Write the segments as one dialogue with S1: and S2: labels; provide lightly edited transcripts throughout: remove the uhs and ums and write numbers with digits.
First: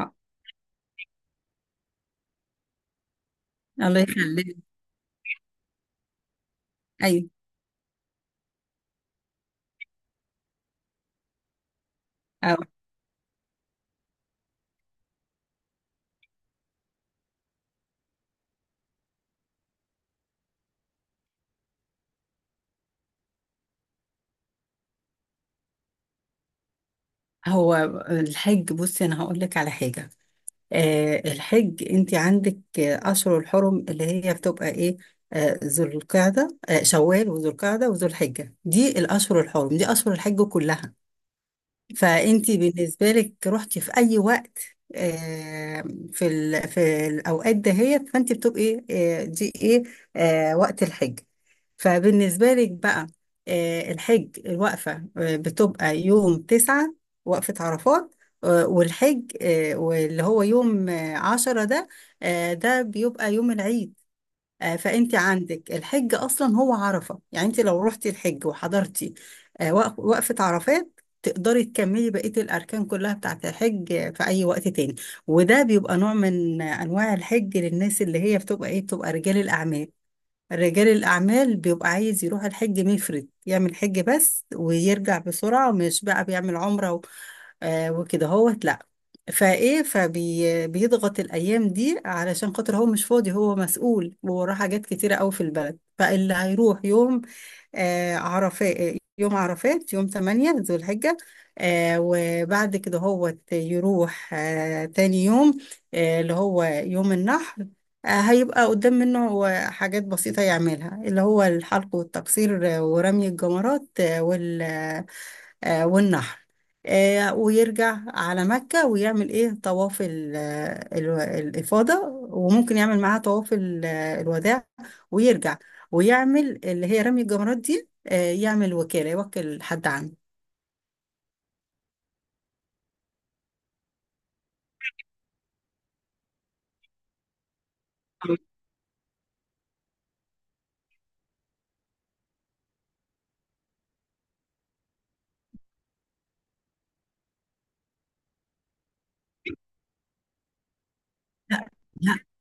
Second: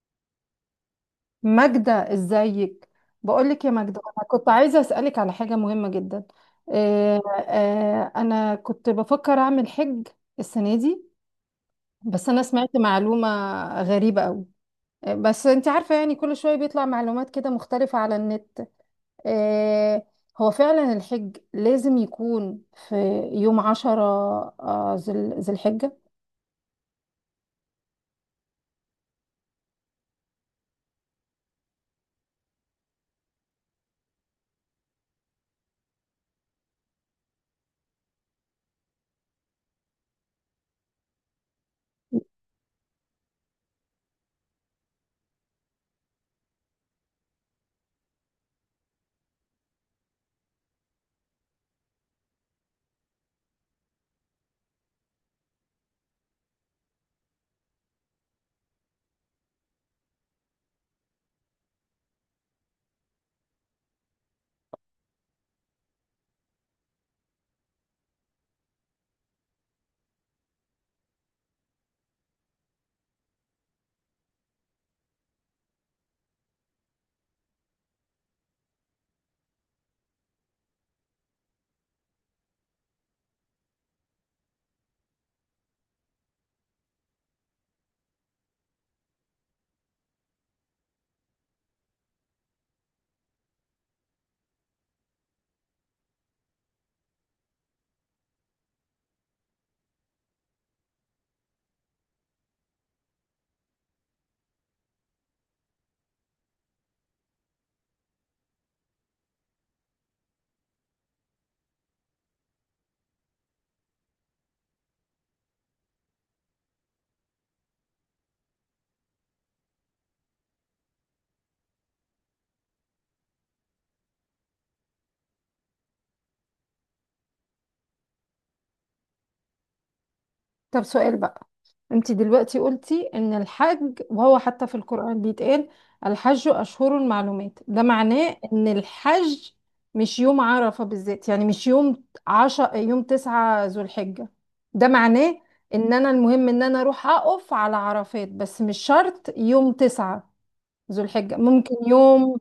S1: آه،
S2: ماجدة، ازيك؟ بقولك يا ماجدة،
S1: الله
S2: انا كنت
S1: يخليك.
S2: عايزة اسألك على حاجة مهمة جدا. آه،
S1: ايوه.
S2: انا كنت بفكر اعمل حج السنة دي، بس انا
S1: آه،
S2: سمعت معلومة غريبة قوي. بس انت عارفة، يعني كل شوية بيطلع معلومات كده مختلفة على النت. آه، هو فعلا الحج لازم يكون في يوم 10 آه، ذي ذي الحجة؟
S1: هو الحج، بصي انا هقول لك على حاجه. الحج، انت عندك اشهر الحرم اللي هي بتبقى ايه؟ ذو القعده، شوال وذو القعده وذو الحجه، دي الاشهر الحرم، دي اشهر الحج كلها. فانت بالنسبه لك رحتي في اي وقت، آه، في الاوقات دهيت، فانت بتبقي، دي ايه؟ وقت الحج. فبالنسبة لك بقى، الحج، الوقفة بتبقى يوم 9، وقفة عرفات، والحج، واللي هو يوم عشرة ده، ده بيبقى يوم العيد. فأنت عندك الحج أصلا هو عرفة، يعني أنت لو رحتي الحج وحضرتي وقفة عرفات، تقدري تكملي بقية الأركان كلها بتاعة الحج في أي وقت تاني. وده بيبقى نوع من أنواع الحج، للناس اللي هي بتبقى إيه؟ بتبقى رجال الأعمال. رجال الأعمال بيبقى عايز يروح الحج مفرد، يعمل حج بس ويرجع بسرعة، مش بقى بيعمل عمرة وكده هوت، لأ. فإيه فبيضغط الأيام دي علشان خاطر هو مش فاضي، هو مسؤول ووراه حاجات كتيرة أوي في البلد. فاللي هيروح يوم عرفات يوم 8 ذو الحجة، وبعد كده هو يروح تاني يوم، اللي هو يوم النحر. هيبقى قدام منه هو حاجات بسيطة يعملها، اللي هو الحلق والتقصير، ورمي الجمرات، والنحر. ويرجع على مكة ويعمل ايه؟ طواف الإفاضة. وممكن يعمل معاها طواف الوداع ويرجع، ويعمل اللي هي رمي الجمرات دي، يعمل وكالة، يوكل حد عنده.
S2: طب سؤال بقى. انت دلوقتي قلتي ان الحج وهو حتى في القرآن بيتقال الحج اشهر المعلومات، ده معناه ان الحج مش يوم عرفة بالذات، يعني مش يوم 9 ذو الحجة. ده معناه ان انا المهم ان انا اروح اقف على عرفات، بس مش شرط يوم 9 ذو الحجة، ممكن
S1: لا،
S2: يوم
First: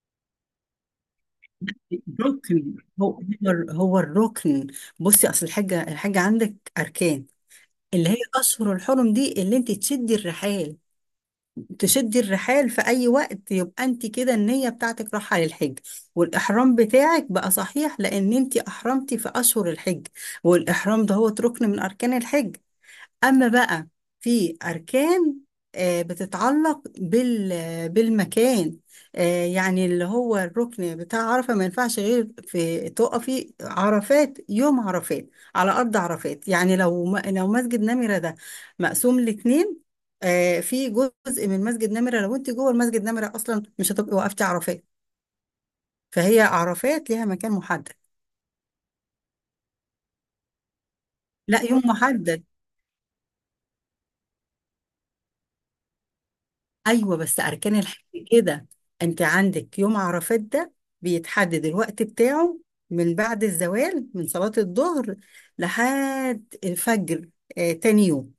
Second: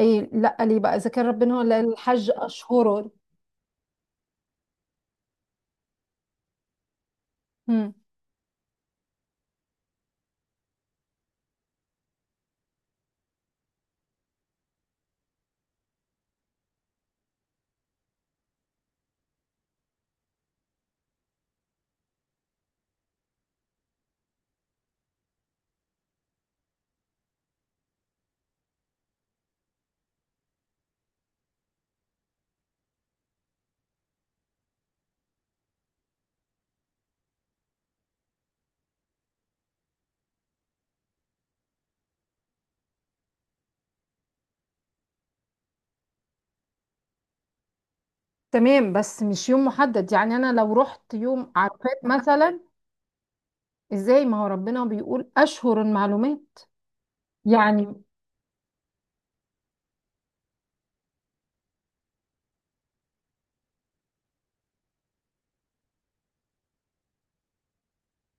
S2: ايه؟ لا، ليه بقى اذا كان ربنا هو اللي قال الحج
S1: ركن.
S2: اشهر؟
S1: هو هو هو الركن. بصي، اصل الحاجة عندك أركان.
S2: مم.
S1: اللي هي أشهر الحرم دي، اللي انت تشدي الرحال في أي وقت، يبقى أنت كده النية بتاعتك راحة للحج، والإحرام بتاعك بقى صحيح لأن أنت أحرمتي في أشهر الحج. والإحرام ده هو ركن من أركان الحج. أما بقى، في أركان بتتعلق بالمكان. يعني اللي هو الركن بتاع عرفة ما ينفعش غير في تقفي عرفات، يوم عرفات على أرض عرفات. يعني لو مسجد نمرة ده مقسوم لاتنين، في جزء من مسجد نمرة، لو أنت جوه المسجد نمرة أصلا مش هتبقي وقفتي عرفات. فهي عرفات ليها مكان محدد.
S2: تمام، بس مش يوم محدد، يعني انا لو رحت يوم
S1: لا يوم
S2: عرفات
S1: محدد.
S2: مثلا؟ ازاي؟ ما هو ربنا بيقول اشهر المعلومات.
S1: ايوه، بس اركان
S2: يعني
S1: الحج كده. انت عندك يوم عرفات ده، بيتحدد الوقت بتاعه من بعد الزوال من صلاة الظهر لحد الفجر تاني يوم.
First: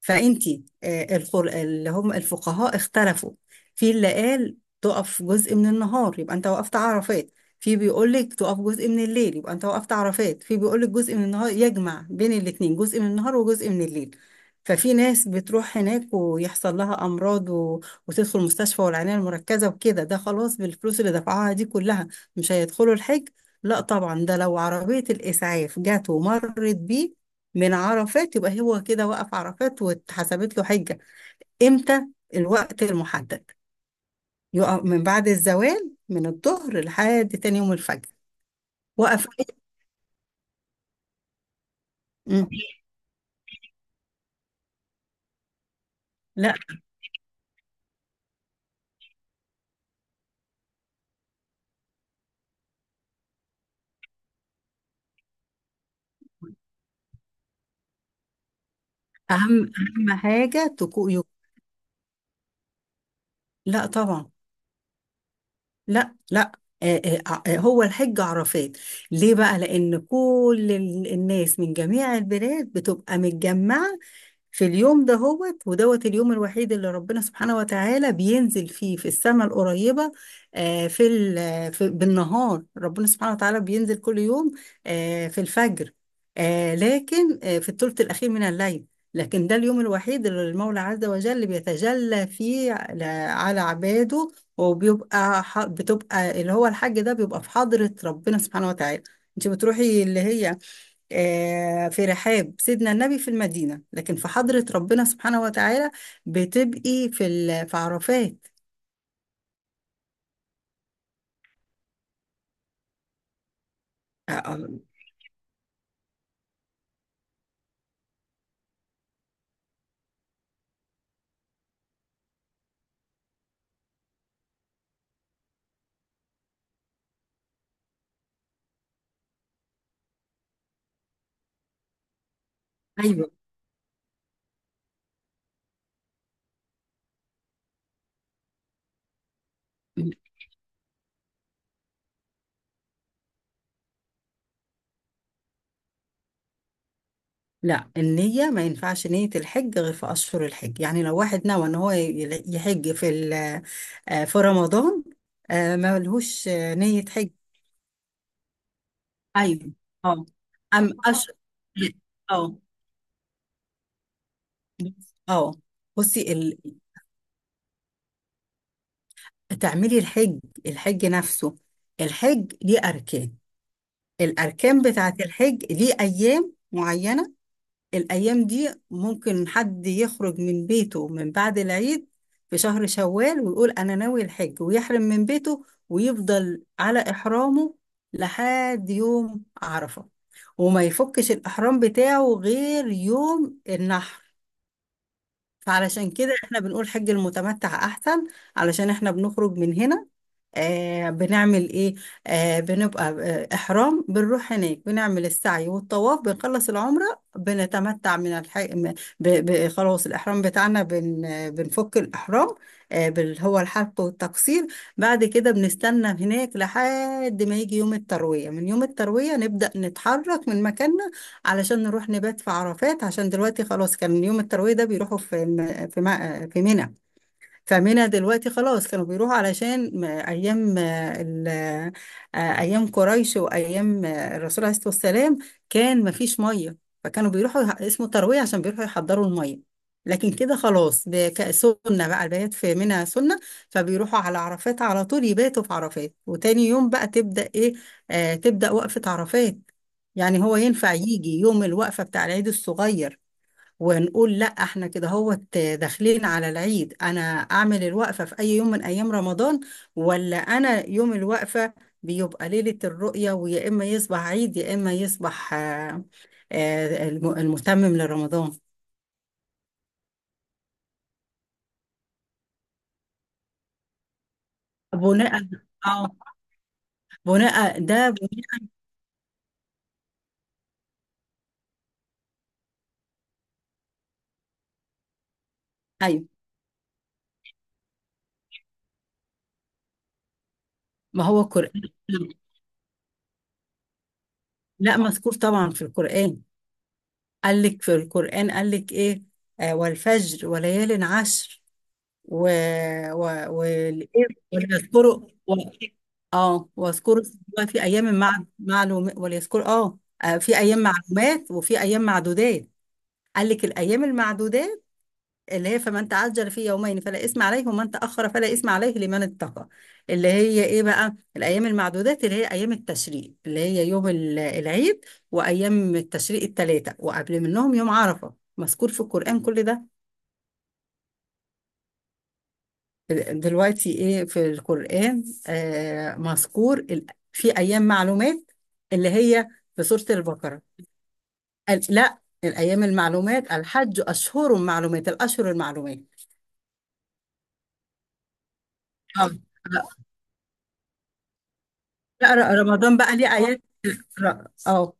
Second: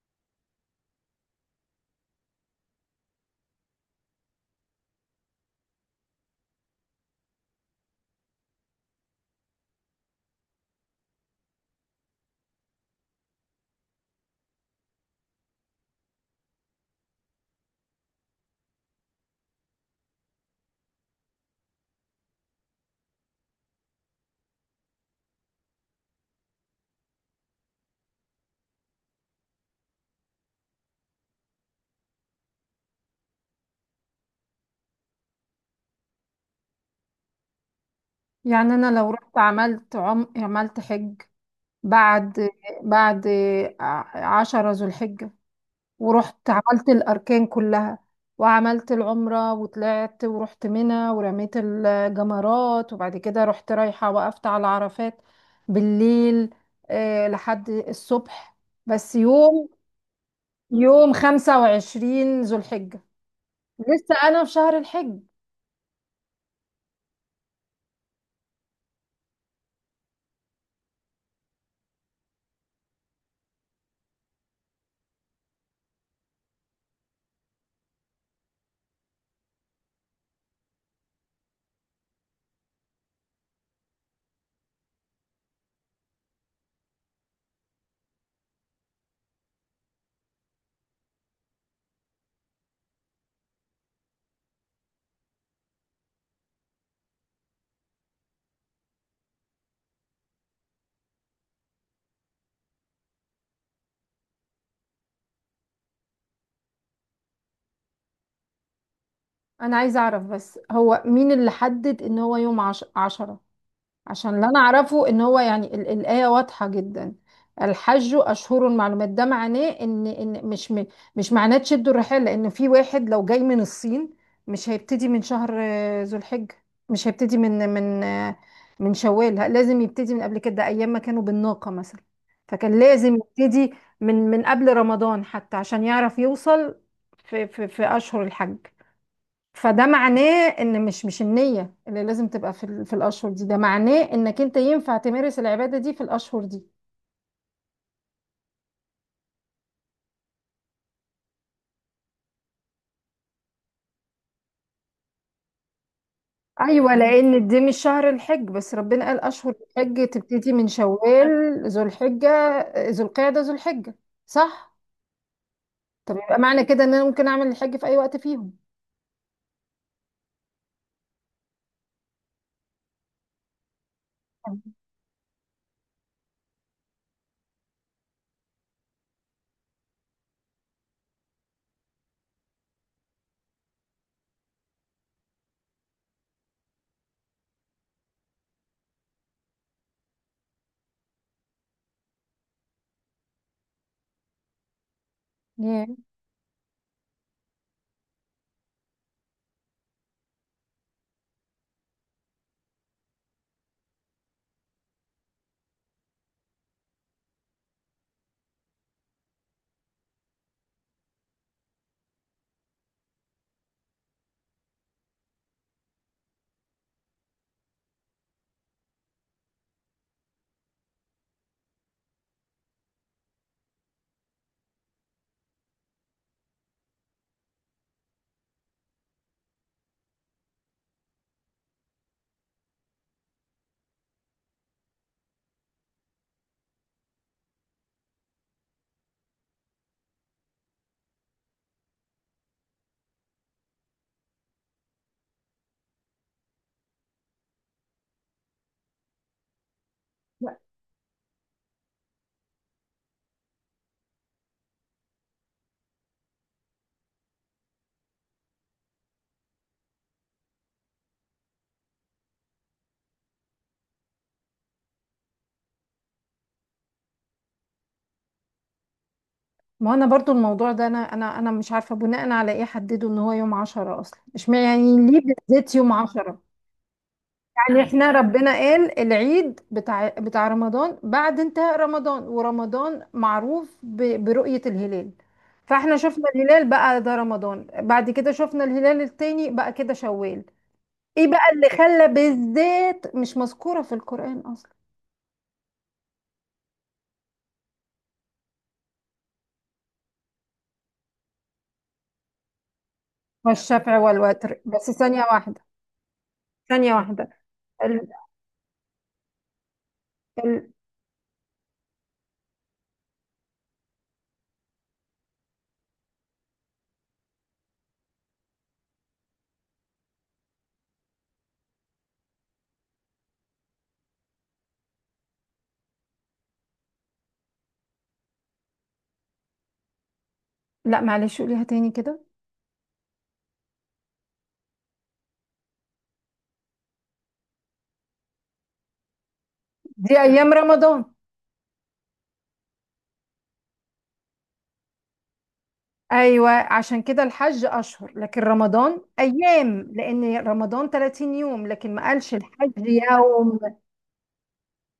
S1: فانتي، اللي هم الفقهاء اختلفوا. في اللي قال تقف جزء من النهار يبقى انت وقفت عرفات، في بيقول لك تقف جزء من الليل يبقى انت وقفت عرفات، في بيقول لك جزء من النهار، يجمع بين الاثنين جزء من النهار وجزء من الليل. ففي ناس بتروح هناك ويحصل لها امراض وتدخل مستشفى والعنايه المركزه وكده. ده خلاص بالفلوس اللي دفعوها دي كلها مش هيدخلوا الحج؟ لا طبعا. ده لو عربيه الاسعاف جت ومرت بيه من عرفات، يبقى هو كده وقف عرفات واتحسبت له حجة. امتى؟ الوقت المحدد. يقف من بعد الزوال من الظهر لحد تاني يوم الفجر.
S2: يعني انا لو
S1: وقف.
S2: رحت عملت حج
S1: مم.
S2: بعد بعد عشرة ذو الحجة، ورحت
S1: لا،
S2: عملت الاركان كلها وعملت العمرة وطلعت ورحت منى ورميت الجمرات، وبعد كده رحت رايحة وقفت على عرفات بالليل لحد الصبح، بس
S1: اهم اهم حاجة تكون
S2: يوم 25 ذو الحجة،
S1: لا
S2: لسه
S1: طبعا.
S2: أنا في شهر الحج؟
S1: لا، لا. آه، هو الحج عرفات. ليه بقى؟ لأن كل الناس من جميع البلاد بتبقى متجمعة في اليوم ده، هوت ودوت، اليوم الوحيد اللي ربنا سبحانه وتعالى بينزل فيه في السماء القريبة. آه، في, ال- في بالنهار ربنا سبحانه وتعالى بينزل كل يوم في الفجر، لكن في الثلث الأخير من الليل. لكن ده اليوم الوحيد اللي المولى عز وجل بيتجلى فيه على عباده. بتبقى اللي هو الحج ده، بيبقى في حضرة ربنا سبحانه وتعالى. انت بتروحي اللي هي في رحاب سيدنا النبي في المدينة، لكن في حضرة ربنا سبحانه وتعالى بتبقي في عرفات.
S2: انا عايزه اعرف، بس هو مين اللي حدد ان هو يوم 10؟
S1: آه،
S2: عشان اللي انا
S1: آه،
S2: اعرفه ان هو يعني الايه واضحه جدا. الحج اشهر معلومات، ده معناه ان مش معناه تشدوا الرحال. لان في واحد لو جاي من الصين، مش هيبتدي من شهر ذو الحجه، مش هيبتدي من من شوال، لازم يبتدي من قبل كده، ايام ما كانوا بالناقه مثلا. فكان لازم
S1: أيوة.
S2: يبتدي من قبل رمضان حتى عشان يعرف يوصل في اشهر الحج. فده معناه ان مش النية اللي لازم تبقى في في الاشهر دي، ده معناه انك انت ينفع تمارس العبادة دي في الاشهر دي.
S1: لا، النية ما ينفعش نية الحج غير في أشهر الحج. يعني لو واحد نوى إن هو يحج في في رمضان، ما لهوش
S2: ايوه،
S1: نية حج.
S2: لان دي مش شهر الحج، بس ربنا قال اشهر
S1: ايوه.
S2: الحج
S1: اه
S2: تبتدي من
S1: أم أش
S2: شوال ذو الحجة.
S1: اه
S2: ذو القعدة، ذو الحجة، صح.
S1: اه
S2: طب
S1: بصي
S2: يبقى معنى كده ان انا ممكن اعمل الحج في اي وقت فيهم؟
S1: تعملي الحج. الحج نفسه، الحج ليه أركان. الأركان بتاعة الحج ليه أيام معينة. الأيام دي ممكن حد يخرج من بيته من بعد العيد في شهر شوال ويقول أنا ناوي الحج، ويحرم من بيته ويفضل على إحرامه لحد يوم عرفة، وما يفكش الإحرام بتاعه غير يوم النحر.
S2: ياه.
S1: فعلشان كده احنا بنقول حج المتمتع أحسن، علشان احنا بنخرج من هنا، بنعمل ايه؟ بنبقى احرام، بنروح هناك بنعمل السعي والطواف، بنخلص العمرة، بنتمتع من الحي... م- ب... ب... خلاص الاحرام بتاعنا بن... آه، بنفك الاحرام، هو الحلق والتقصير. بعد كده بنستنى هناك لحد ما يجي يوم التروية. من يوم التروية نبدأ نتحرك من مكاننا، علشان نروح نبات في عرفات. عشان دلوقتي خلاص، كان يوم التروية ده بيروحوا في منى. فمنها دلوقتي خلاص كانوا بيروحوا، علشان ايام ايام قريش وايام الرسول عليه الصلاه والسلام، كان ما فيش ميه، فكانوا بيروحوا، اسمه ترويه عشان بيروحوا يحضروا الميه. لكن كده خلاص، ده سنه بقى البيات في منها سنه. فبيروحوا على عرفات على طول، يباتوا في عرفات وتاني يوم بقى تبدا ايه؟ تبدا وقفه عرفات. يعني هو
S2: لا.
S1: ينفع يجي يوم الوقفه بتاع العيد الصغير، ونقول لا احنا كده هو داخلين على العيد؟ انا اعمل الوقفة في اي يوم من ايام رمضان؟ ولا انا يوم الوقفة بيبقى ليلة الرؤية، ويا اما يصبح عيد يا اما يصبح المتمم لرمضان.
S2: ما انا برضو الموضوع ده، انا مش عارفه بناء على ايه حددوا ان هو يوم 10 اصلا، مش يعني ليه
S1: بناء؟
S2: بالذات يوم
S1: اه
S2: 10؟
S1: بناء
S2: يعني احنا
S1: ده
S2: ربنا
S1: بناء.
S2: قال العيد بتاع رمضان بعد انتهاء رمضان، ورمضان معروف برؤية الهلال. فاحنا شفنا
S1: ايوه،
S2: الهلال بقى ده رمضان، بعد كده شفنا الهلال التاني بقى كده شوال.
S1: ما
S2: ايه
S1: هو
S2: بقى اللي
S1: القرآن.
S2: خلى بالذات مش مذكورة في القرآن اصلا؟
S1: لا، مذكور طبعا في القرآن. قال لك في القرآن، قال لك ايه؟ والفجر وليال عشر و... و... و...
S2: والشفع والوتر، بس ثانية
S1: وليذكروا، و...
S2: واحدة.
S1: اه
S2: ثانية
S1: واذكروا
S2: واحدة.
S1: اسمه في
S2: ال...
S1: ايام معلوم، وليذكروا، في
S2: ال...
S1: ايام معلومات وفي ايام معدودات. قال لك الايام المعدودات اللي هي فمن تعجل في يومين فلا اثم عليه ومن تاخر فلا اثم عليه لمن اتقى. اللي هي ايه بقى الايام المعدودات؟ اللي هي ايام التشريق، اللي هي يوم العيد، وايام التشريق الثلاثه، وقبل منهم يوم عرفه. مذكور في القران كل ده.
S2: لا معلش، قوليها تاني كده.
S1: دلوقتي ايه في القرآن؟ مذكور في ايام معلومات، اللي هي في سورة
S2: دي ايام
S1: البقرة.
S2: رمضان.
S1: قال لا، الايام المعلومات، الحج اشهر معلومات، الاشهر المعلومات.
S2: ايوه، عشان كده الحج اشهر لكن رمضان
S1: اه.
S2: ايام،
S1: لا،
S2: لان رمضان 30 يوم لكن ما قالش
S1: لا،
S2: الحج
S1: رمضان بقى ليه
S2: يوم.
S1: ايات، ر- اه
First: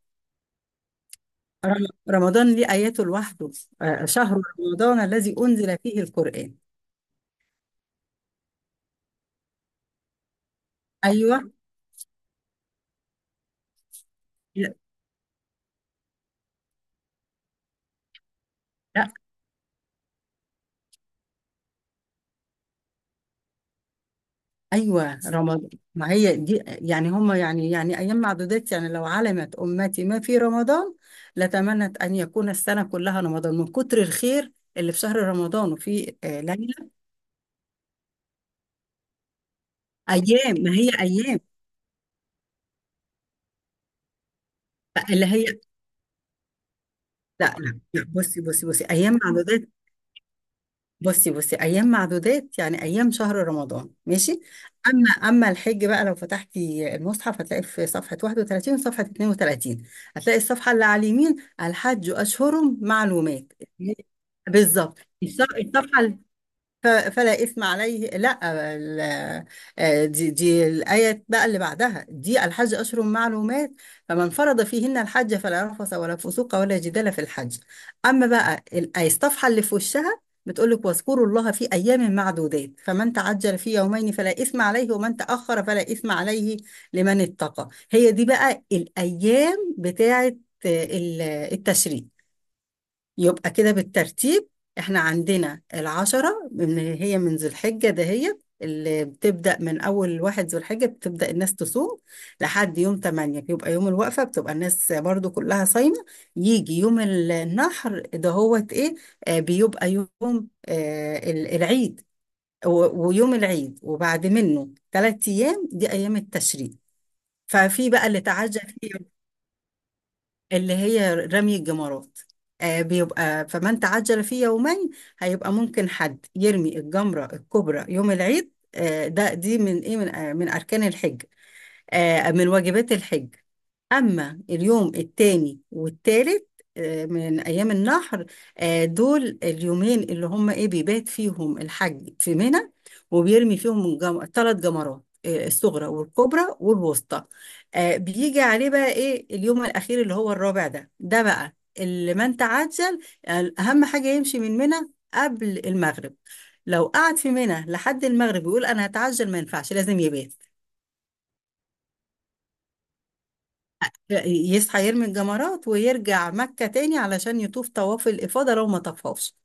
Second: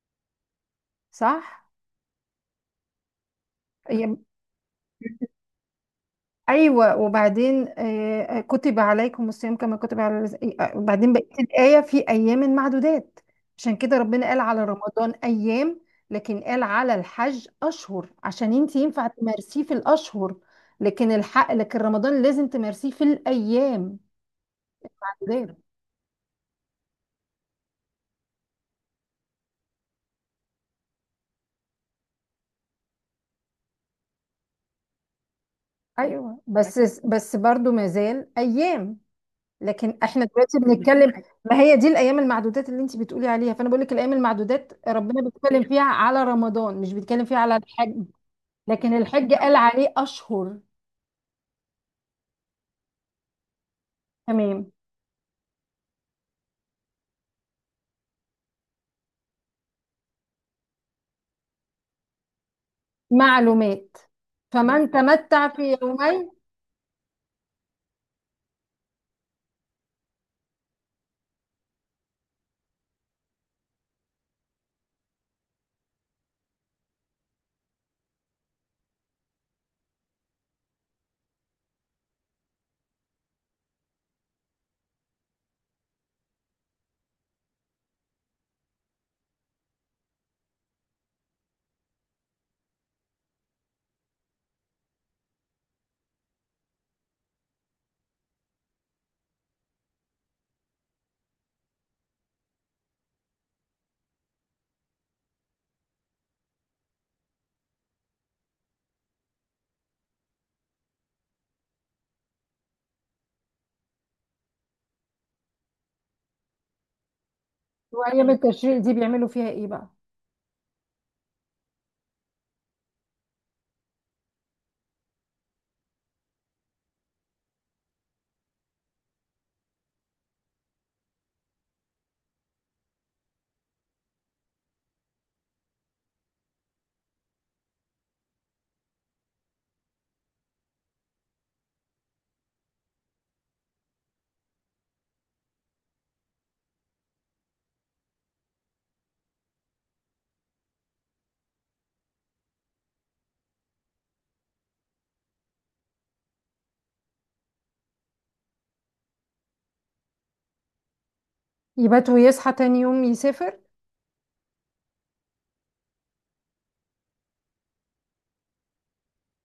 S2: صح.
S1: رمضان ليه اياته لوحده.
S2: أيام.
S1: شهر رمضان الذي انزل فيه القرآن.
S2: ايوه، وبعدين كتب عليكم الصيام كما كتب على وبعدين بقيه
S1: ايوه،
S2: الايه في ايام معدودات. عشان كده ربنا قال على رمضان ايام، لكن قال على الحج اشهر، عشان انت
S1: لا،
S2: ينفع تمارسيه في الاشهر، لكن الحق، لكن رمضان لازم تمارسيه في الايام.
S1: ايوه،
S2: معدودات.
S1: رمضان. ما هي دي يعني هم، يعني ايام معدودات، يعني لو علمت امتي ما في رمضان لتمنت ان يكون السنه كلها رمضان، من كتر الخير اللي في شهر رمضان وفي
S2: ايوه،
S1: ليله.
S2: بس برضو ما زال ايام، لكن احنا
S1: ايام،
S2: دلوقتي
S1: ما هي
S2: بنتكلم.
S1: ايام
S2: ما هي دي الايام المعدودات اللي انت بتقولي عليها، فانا بقول لك الايام المعدودات ربنا
S1: اللي هي.
S2: بيتكلم فيها على رمضان، مش بيتكلم فيها
S1: لا،
S2: على
S1: لا،
S2: الحج،
S1: لا، بصي
S2: لكن الحج قال عليه اشهر.
S1: ايام معدودات يعني ايام شهر رمضان، ماشي.
S2: تمام.
S1: اما الحج بقى، لو فتحتي المصحف هتلاقي في صفحه 31 وصفحه 32، هتلاقي الصفحه اللي على اليمين: الحج اشهر معلومات،
S2: معلومات، فمن
S1: بالظبط.
S2: تمتع في
S1: الصفحه،
S2: يومين.
S1: فلا إثم عليه، لا، ال- دي الآية بقى اللي بعدها، دي الحج أشهر معلومات، فمن فرض فيهن الحج فلا رفث ولا فسوق ولا جدال في الحج. أما بقى الآية الصفحة اللي في وشها، بتقول لك واذكروا الله في أيام معدودات فمن تعجل في يومين فلا إثم عليه ومن تأخر فلا إثم عليه لمن اتقى. هي دي بقى الأيام بتاعة آه، ال- التشريق. يبقى كده بالترتيب، احنا عندنا العشرة من ذو الحجة دهيت، اللي بتبدأ من أول واحد ذو الحجة بتبدأ الناس تصوم لحد يوم 8، بيبقى يوم الوقفة، بتبقى الناس برضو كلها صايمة. يجي يوم النحر، ده هو ايه؟ بيبقى يوم العيد، ويوم العيد وبعد منه 3 أيام، دي أيام التشريق. ففي بقى اللي
S2: وايام
S1: تعجب
S2: التشريق دي
S1: فيه،
S2: بيعملوا فيها ايه بقى؟
S1: اللي هي رمي الجمرات. بيبقى فمن تعجل في يومين، هيبقى ممكن حد يرمي الجمرة الكبرى يوم العيد. ده دي من اركان الحج، من واجبات الحج. أما اليوم التاني والتالت من أيام النحر، دول اليومين اللي هم إيه؟ بيبات فيهم الحج في منى، وبيرمي فيهم 3 جمرات، الصغرى والكبرى والوسطى. بيجي عليه بقى إيه اليوم الأخير اللي هو الرابع؟ ده بقى اللي من تعجل. أهم حاجة يمشي من منى قبل المغرب. لو قعد في منى لحد المغرب يقول أنا هتعجل، ما ينفعش، لازم يبات،
S2: يبات ويصحى تاني يوم يسافر.
S1: يصحى يرمي الجمرات ويرجع مكة تاني علشان يطوف طواف الإفاضة لو ما طفوش.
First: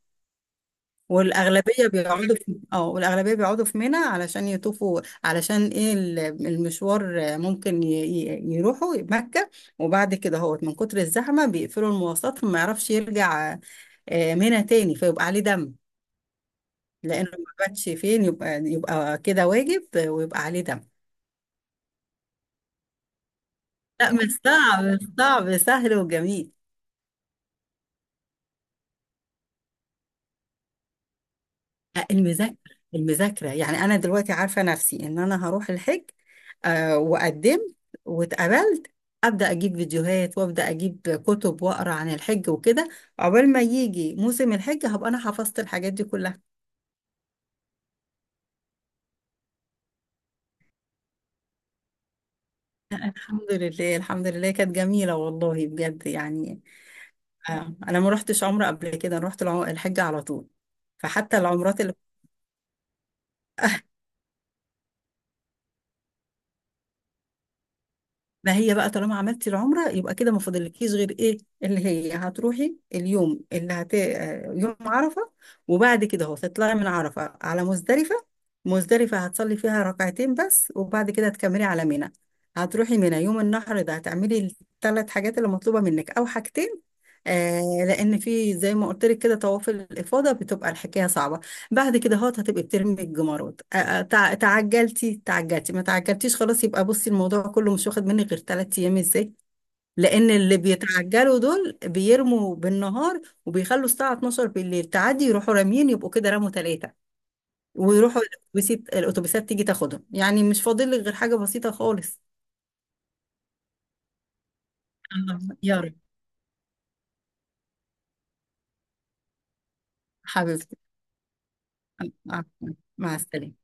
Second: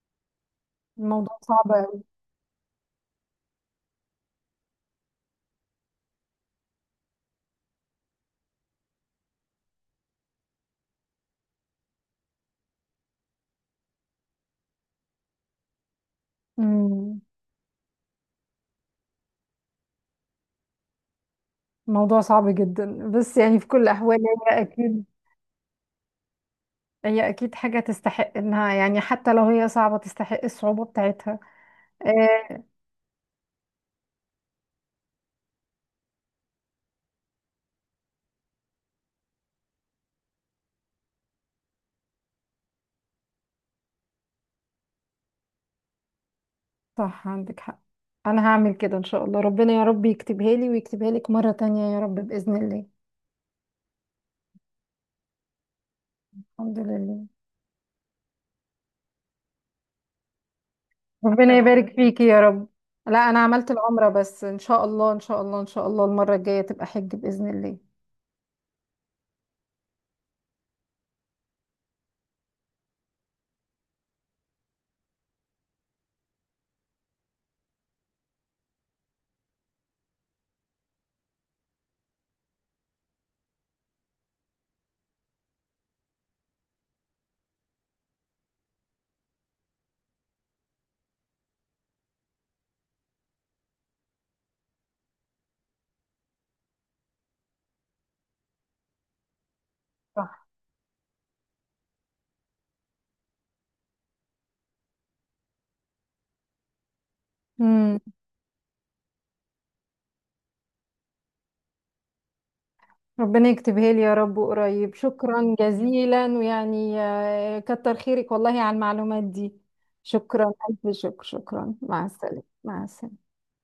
S2: الموضوع صعب قوي.
S1: والأغلبية بيقعدوا في منى علشان يطوفوا، علشان ايه؟ المشوار، ممكن يروحوا مكة، وبعد كده هو من كتر الزحمة بيقفلوا المواصلات فما يعرفش يرجع منى تاني، فيبقى عليه دم، لأنه ما باتش. فين يبقى كده واجب، ويبقى عليه دم.
S2: الموضوع صعب جدا، بس يعني في كل
S1: لا،
S2: الاحوال.
S1: مش
S2: هي
S1: صعب، مش
S2: اكيد.
S1: صعب، سهل وجميل.
S2: هي اكيد حاجة تستحق انها، يعني حتى لو هي صعبة تستحق الصعوبة بتاعتها.
S1: المذاكرة،
S2: آه.
S1: المذاكرة يعني أنا دلوقتي عارفة نفسي إن أنا هروح الحج، وقدمت واتقبلت، أبدأ أجيب فيديوهات وأبدأ أجيب كتب وأقرأ عن الحج وكده، عقبال ما يجي موسم الحج هبقى أنا حفظت الحاجات دي كلها.
S2: صح، عندك حق. انا هعمل كده ان شاء الله، ربنا يا رب يكتبها لي ويكتبها لك مرة تانية يا رب بإذن الله.
S1: الحمد لله، الحمد لله، كانت جميلة والله، بجد يعني.
S2: الحمد لله.
S1: أنا ما رحتش عمرة قبل كده، أنا رحت الحج على طول، فحتى
S2: ربنا تمام،
S1: العمرات.
S2: يبارك فيكي يا رب. لا، انا عملت العمرة بس، ان شاء الله ان شاء الله ان شاء الله المرة الجاية تبقى حج بإذن الله.
S1: ما هي بقى، طالما عملتي العمرة يبقى كده ما فاضلكيش غير ايه؟ اللي هي هتروحي اليوم اللي هت آه، يوم عرفة، وبعد كده هو تطلعي من عرفة على مزدلفة. مزدلفة هتصلي فيها ركعتين بس، وبعد كده هتكملي على منى، هتروحي منى يوم النحر، ده هتعملي ال3 حاجات اللي مطلوبة منك او حاجتين، آه لان في زي ما قلت لك كده طواف الافاضه بتبقى الحكايه صعبه. بعد كده هتبقي بترمي الجمارات، تعجلتي تعجلتي، ما تعجلتيش، خلاص، يبقى بصي الموضوع كله مش واخد مني غير 3 ايام. ازاي؟ لان
S2: صح.
S1: اللي بيتعجلوا دول بيرموا بالنهار، وبيخلوا الساعه 12 بالليل تعدي يروحوا راميين، يبقوا كده رموا 3،
S2: امم.
S1: ويروحوا الاتوبيسات. الاتوبيسات تيجي تاخدهم، يعني مش فاضل لك غير حاجه بسيطه خالص.
S2: ربنا يكتبها لي يا رب قريب،
S1: الله
S2: شكرا
S1: يا رب.
S2: جزيلا، ويعني كتر خيرك والله على المعلومات دي. شكرا،
S1: حبيبتي.
S2: ألف شكر، شكرا، مع
S1: آه،
S2: السلامة،
S1: آه،
S2: مع
S1: مع
S2: السلامة.
S1: السلامه.